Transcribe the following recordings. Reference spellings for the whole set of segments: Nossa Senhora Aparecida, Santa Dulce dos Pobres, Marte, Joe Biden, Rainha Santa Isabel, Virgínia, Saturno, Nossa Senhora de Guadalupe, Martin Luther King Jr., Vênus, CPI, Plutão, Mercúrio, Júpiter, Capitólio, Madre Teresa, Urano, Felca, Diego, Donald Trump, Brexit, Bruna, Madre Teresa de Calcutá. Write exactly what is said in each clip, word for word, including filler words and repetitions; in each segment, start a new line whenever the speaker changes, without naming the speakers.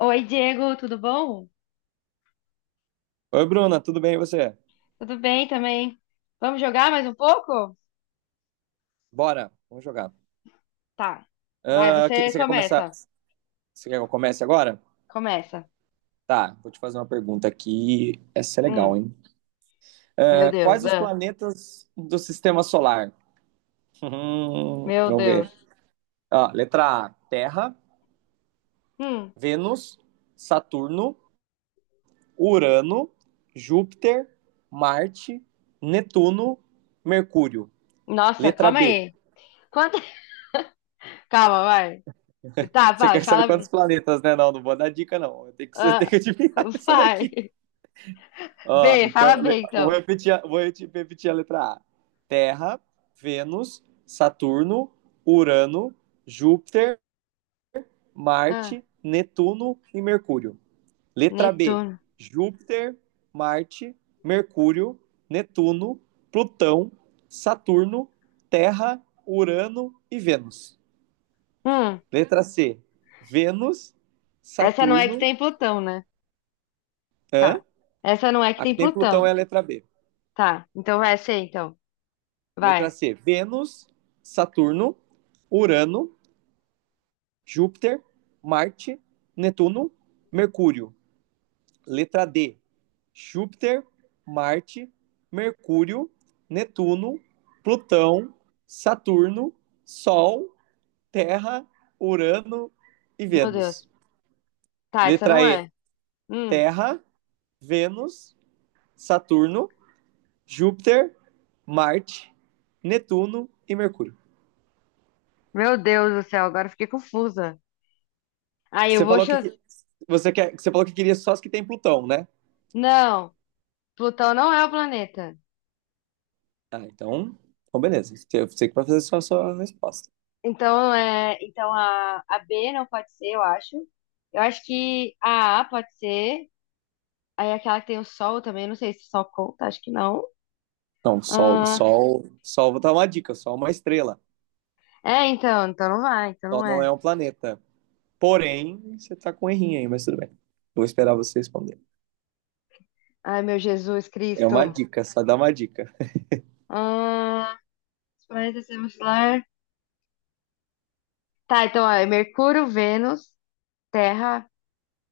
Oi, Diego, tudo bom?
Oi, Bruna, tudo bem e você?
Tudo bem também. Vamos jogar mais um pouco?
Bora, vamos jogar.
Tá. Vai,
Ah, que-
você
você quer começar?
começa.
Você quer que eu comece agora?
Começa.
Tá, vou te fazer uma pergunta aqui. Essa é legal,
Hum,
hein?
meu
Ah,
Deus.
quais os
Ah,
planetas do sistema solar? Hum,
meu
vamos ver.
Deus.
Ó, letra A: Terra,
Hum,
Vênus, Saturno, Urano, Júpiter, Marte, Netuno, Mercúrio.
nossa,
Letra
calma
B.
aí. Quanto... Calma, vai. Tá,
Você
vai,
quer saber
fala B.
quantos planetas, né? Não, não vou dar dica, não. Eu tenho que, você tem que
Ah,
adivinhar isso daqui.
Vai.
Ó,
B,
então,
fala B
le- vou
então.
repetir, a- vou reti- repetir a letra A. Terra, Vênus, Saturno, Urano, Júpiter,
Ah,
Marte, Netuno e Mercúrio. Letra B.
Netuno.
Júpiter, Marte, Mercúrio, Netuno, Plutão, Saturno, Terra, Urano e Vênus.
Hum,
Letra C. Vênus,
Essa não é que
Saturno,
tem Plutão, né?
hã?
Tá. Essa não é que
Aqui
tem
tem Plutão,
Plutão.
é a letra B.
Tá, então vai ser então.
Letra
Vai.
C, Vênus, Saturno, Urano, Júpiter, Marte, Netuno, Mercúrio. Letra D, Júpiter, Marte, Mercúrio, Netuno, Plutão, Saturno, Sol, Terra, Urano e
Meu
Vênus.
Deus. Tá, essa não
Letra E,
é. Hum.
Terra, Vênus, Saturno, Júpiter, Marte, Netuno e Mercúrio.
Meu Deus do céu, agora eu fiquei confusa. Aí eu
Você
vou
falou que
chutar.
que- você quer, você falou que queria só as que tem Plutão, né?
Não, Plutão não é o planeta.
Ah, então, então beleza. Você você que vai fazer só a sua resposta.
Então é, então a, a B não pode ser, eu acho. Eu acho que a A pode ser. Aí aquela que tem o Sol também, não sei se o Sol conta, acho que não.
Não, Sol,
Ah,
Sol, Sol, vou dar uma dica, Sol é uma estrela.
é, então, então não vai, então
Sol
não
não
é.
é um planeta. Porém, você tá com um errinho aí, mas tudo bem. Vou esperar você responder.
Ai, meu Jesus
É uma
Cristo.
dica, só dá uma dica.
Ah, os planetas do sistema solar. Tá, então ó, é Mercúrio, Vênus, Terra,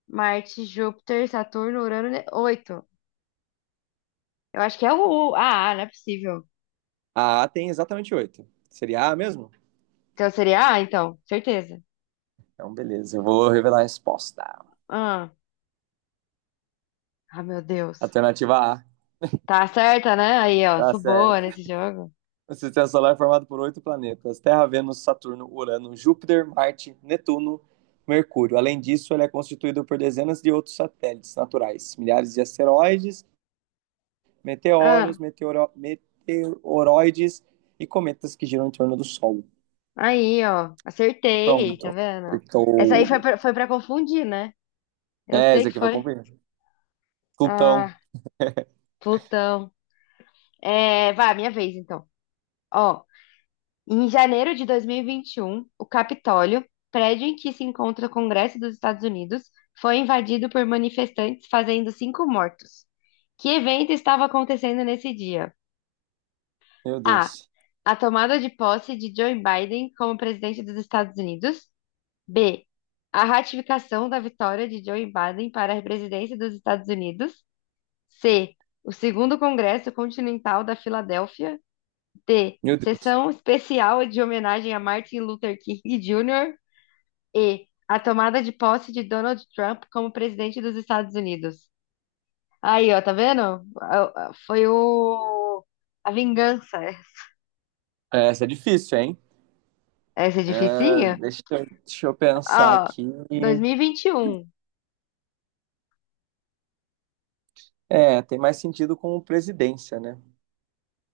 Marte, Júpiter, Saturno, Urano, ne- oito. Eu acho que é o, o A, não é possível.
A A tem exatamente oito. Seria A mesmo?
Então seria A, então, certeza.
Então, beleza, eu vou revelar a resposta.
Ah, ah, meu Deus.
Alternativa A.
Tá certa, né? Aí, ó,
Tá
sou boa
certo.
nesse jogo.
O sistema solar é formado por oito planetas: Terra, Vênus, Saturno, Urano, Júpiter, Marte, Netuno, Mercúrio. Além disso, ele é constituído por dezenas de outros satélites naturais, milhares de asteroides,
Ah,
meteoros, meteoro- meteoroides e cometas que giram em torno do Sol.
aí, ó, acertei, tá
Pronto.
vendo? Essa aí foi
Acertou.
pra, foi pra confundir, né? Eu
É,
sei
esse
que
aqui vai
foi.
cumprir. Plutão.
Ah, Plutão. É, vai, minha vez, então. Ó, em janeiro de dois mil e e vinte e um o Capitólio, prédio em que se encontra o Congresso dos Estados Unidos, foi invadido por manifestantes, fazendo cinco mortos. Que evento estava acontecendo nesse dia?
Meu
A.
Deus.
A tomada de posse de Joe Biden como presidente dos Estados Unidos. B. A ratificação da vitória de Joe Biden para a presidência dos Estados Unidos. C. O segundo Congresso Continental da Filadélfia. D.
Meu Deus.
Sessão especial de homenagem a Martin Luther King Júnior E. A tomada de posse de Donald Trump como presidente dos Estados Unidos. Aí, ó, tá vendo? Ah, ah, Foi o... a vingança.
É, essa é difícil, hein?
Essa é
É,
dificinha?
deixa, eu- deixa eu pensar
Ó,
aqui.
dois mil e vinte e um.
É, tem mais sentido com presidência, né?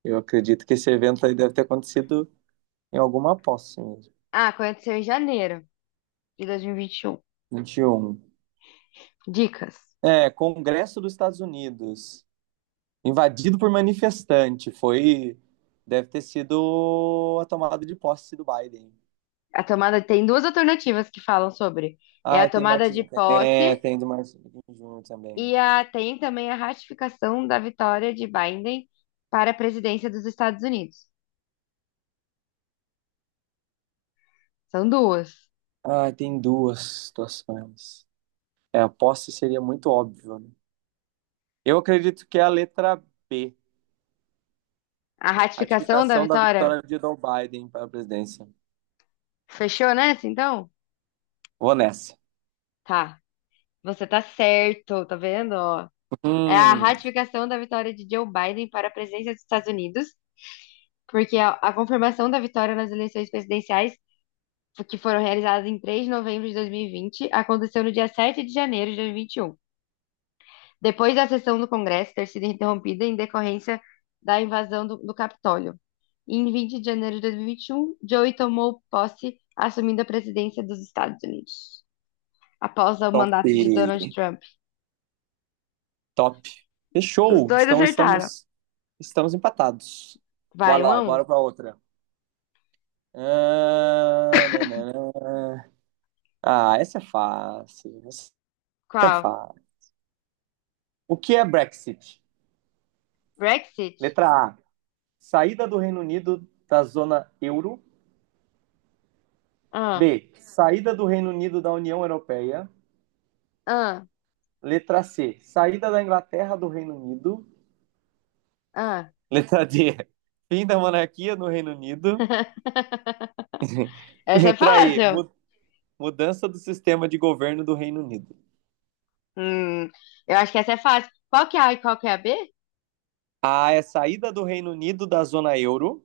Eu acredito que esse evento aí deve ter acontecido em alguma posse mesmo.
Ah, aconteceu em janeiro de dois mil e vinte e um.
vinte e um.
Dicas.
É, Congresso dos Estados Unidos, invadido por manifestante, foi, deve ter sido a tomada de posse do Biden.
A tomada tem duas alternativas que falam sobre. É a
Ah, tem
tomada de
Martin, é,
posse
tem do Martin Júnior também.
e a, tem também a ratificação da vitória de Biden para a presidência dos Estados Unidos. São duas.
Ah, tem duas situações. É, a posse seria muito óbvio, né? Eu acredito que é a letra B,
A ratificação da
ratificação da
vitória
vitória de Joe Biden para a presidência.
fechou nessa, então?
Vou nessa.
Tá. Você tá certo, tá vendo? Ó, é a
Hum,
ratificação da vitória de Joe Biden para a presidência dos Estados Unidos porque a, a confirmação da vitória nas eleições presidenciais, que foram realizadas em três de novembro de dois mil e vinte, aconteceu no dia sete de janeiro de dois mil e vinte e um, depois da sessão do Congresso ter sido interrompida em decorrência da invasão do, do Capitólio. Em vinte de janeiro de dois mil e vinte e um, Joey tomou posse, assumindo a presidência dos Estados Unidos, após o
top.
mandato de Donald Trump.
Top.
Os
Fechou.
dois
Então
acertaram.
estamos estamos empatados.
Vai,
Bora
um a
lá,
um.
bora pra outra. Ah, nananã. Ah, essa é fácil. Essa é
Qual?
fácil. O que é Brexit?
Brexit?
Letra A. Saída do Reino Unido da zona euro.
Ah,
B. Saída do Reino Unido da União Europeia.
ah,
Letra C. Saída da Inglaterra do Reino Unido.
ah.
Letra D. Fim da monarquia no Reino Unido.
Essa é
Letra E.
fácil.
mu- Mudança do sistema de governo do Reino Unido.
Hum, eu acho que essa é fácil. Qual que é A e qual que é a B?
A é saída do Reino Unido da zona euro,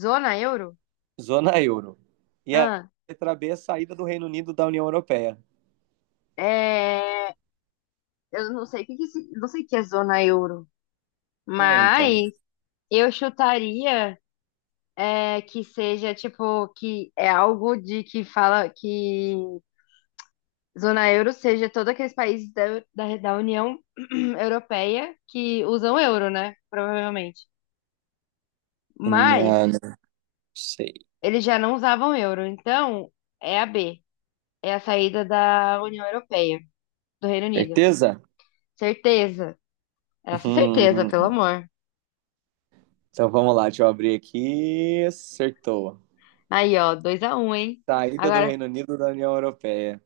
Zona euro?
zona euro. E a
Ah,
letra B é saída do Reino Unido da União Europeia.
é, eu não sei o que que, se- não sei o que é zona euro,
É, então.
mas eu chutaria é, que seja tipo que é algo de que fala que zona euro seja todos aqueles países da, da, da União Europeia que usam euro, né? Provavelmente.
Não,
Mas
não sei.
eles já não usavam euro, então é a B, é a saída da União Europeia, do Reino Unido.
Certeza?
Certeza. Essa certeza,
Hum,
pelo amor.
Então vamos lá, deixa eu abrir aqui. Acertou.
Aí, ó, dois a um, hein?
Saída do
Agora
Reino Unido da União Europeia.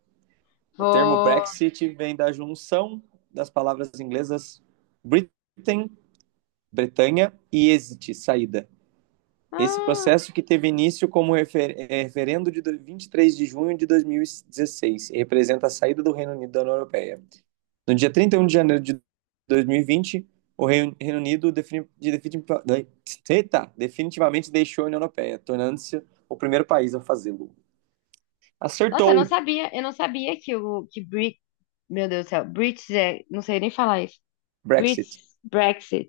O termo
vou.
Brexit vem da junção das palavras inglesas Britain, Bretanha, e exit, saída. Esse
Ah,
processo que teve início como refer é, referendo de vinte e três de junho de dois mil e dezesseis e representa a saída do Reino Unido da União Europeia. No dia trinta e um de janeiro de dois mil e vinte, o Reino, Reino Unido defini, defini, eita, definitivamente deixou a União Europeia, tornando-se o primeiro país a fazê-lo.
nossa, eu não
Acertou
sabia, eu não sabia que o que Brit, meu Deus do céu, Brits é, não sei nem falar isso.
Brexit.
Brits Brexit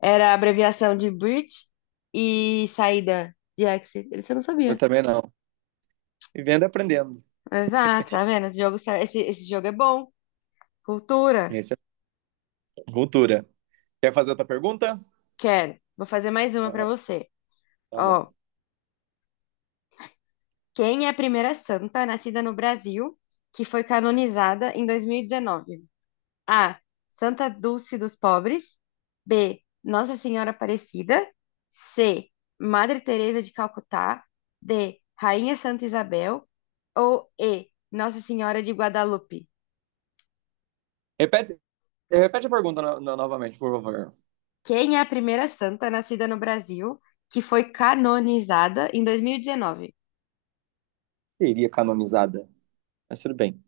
era a abreviação de Brit e saída de exit. Isso eu não
Eu
sabia.
também não. Vivendo e aprendendo.
Exato, tá vendo? Esse jogo, serve- esse, esse jogo é bom. Cultura.
Essa é a cultura. Quer fazer outra pergunta?
Quero. Vou fazer mais uma pra
Tá
você.
bom.
Ó, quem é a primeira santa nascida no Brasil que foi canonizada em dois mil e dezenove? A. Santa Dulce dos Pobres. B. Nossa Senhora Aparecida. C. Madre Teresa de Calcutá. D. Rainha Santa Isabel. Ou E. Nossa Senhora de Guadalupe.
Repete, repete a pergunta no, no, novamente, por favor.
Quem é a primeira santa nascida no Brasil que foi canonizada em dois mil e dezenove?
Seria canonizada, mas tudo bem.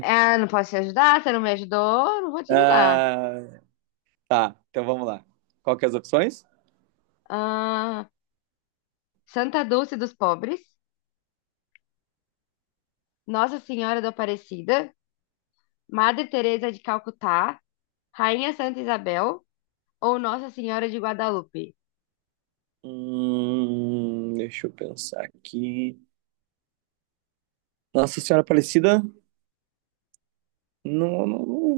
Ah, não posso te ajudar, você não me ajudou, não vou te ajudar.
Ah, tá, então vamos lá. Qual que é as opções?
Ah. Santa Dulce dos Pobres, Nossa Senhora da Aparecida, Madre Teresa de Calcutá, Rainha Santa Isabel ou Nossa Senhora de Guadalupe.
Hum, deixa eu pensar aqui. Nossa Senhora Aparecida, não, não, não-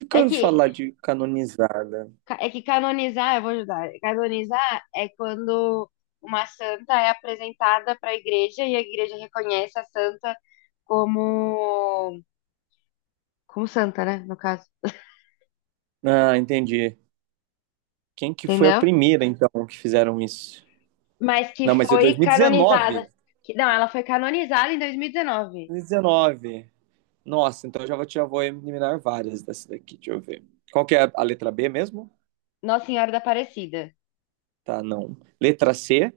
nunca
É
ouvi
que
falar de canonizada.
é que canonizar, eu vou ajudar. Canonizar é quando uma santa é apresentada para a igreja e a igreja reconhece a santa como como santa, né, no caso.
Ah, entendi. Quem que foi a
Entendeu?
primeira, então, que fizeram isso?
Mas que
Não, mas é
foi canonizada.
dois mil e dezenove.
Que, não, ela foi canonizada em dois mil e dezenove.
dois mil e dezenove. Nossa, então eu já vou, já vou eliminar várias dessa daqui, deixa eu ver. Qual que é a, a letra B mesmo?
Nossa Senhora da Aparecida.
Tá, não. Letra C?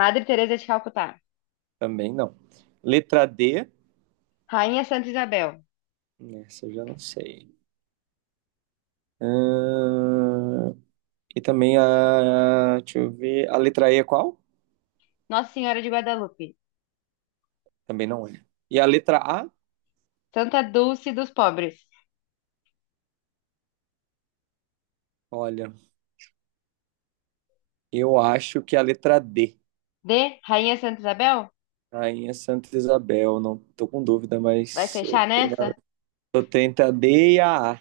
Madre Teresa de Calcutá.
Também não. Letra D,
Rainha Santa Isabel,
nessa eu já não sei. Ahn, e também a. Deixa eu ver. A letra E é qual?
Nossa Senhora de Guadalupe,
Também não é. E a letra A?
Santa Dulce dos Pobres.
Olha, eu acho que a letra D.
D, Rainha Santa Isabel?
Rainha Santa Isabel. Não tô com dúvida,
Vai
mas eu,
fechar nessa?
eu tento a D e a A.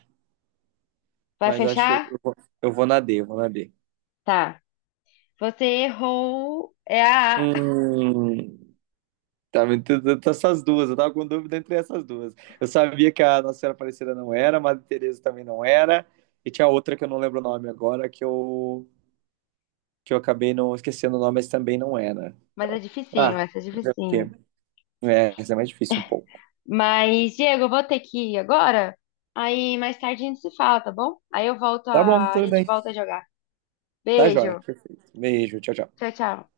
Vai
Mas acho que eu,
fechar?
eu vou eu vou na D, eu vou na D.
Tá. Você errou. É a A.
Hum, tá me tentando essas duas. Eu tava com dúvida entre essas duas. Eu sabia que a Nossa Senhora Aparecida não era, a Madre Teresa também não era. E tinha outra que eu não lembro o nome agora, que eu que eu acabei não esquecendo o nome, mas também não é, né?
Mas é
Então, ah,
dificinho, essa é
fazer o quê?
dificinho.
É, isso é mais difícil um pouco.
Mas, Diego, eu vou ter que ir agora. Aí mais tarde a gente se fala, tá bom? Aí eu volto
Tá bom,
a... a
tudo
gente
bem.
volta a jogar.
Tá jóia,
Beijo.
perfeito. Beijo, tchau, tchau.
Tchau, tchau.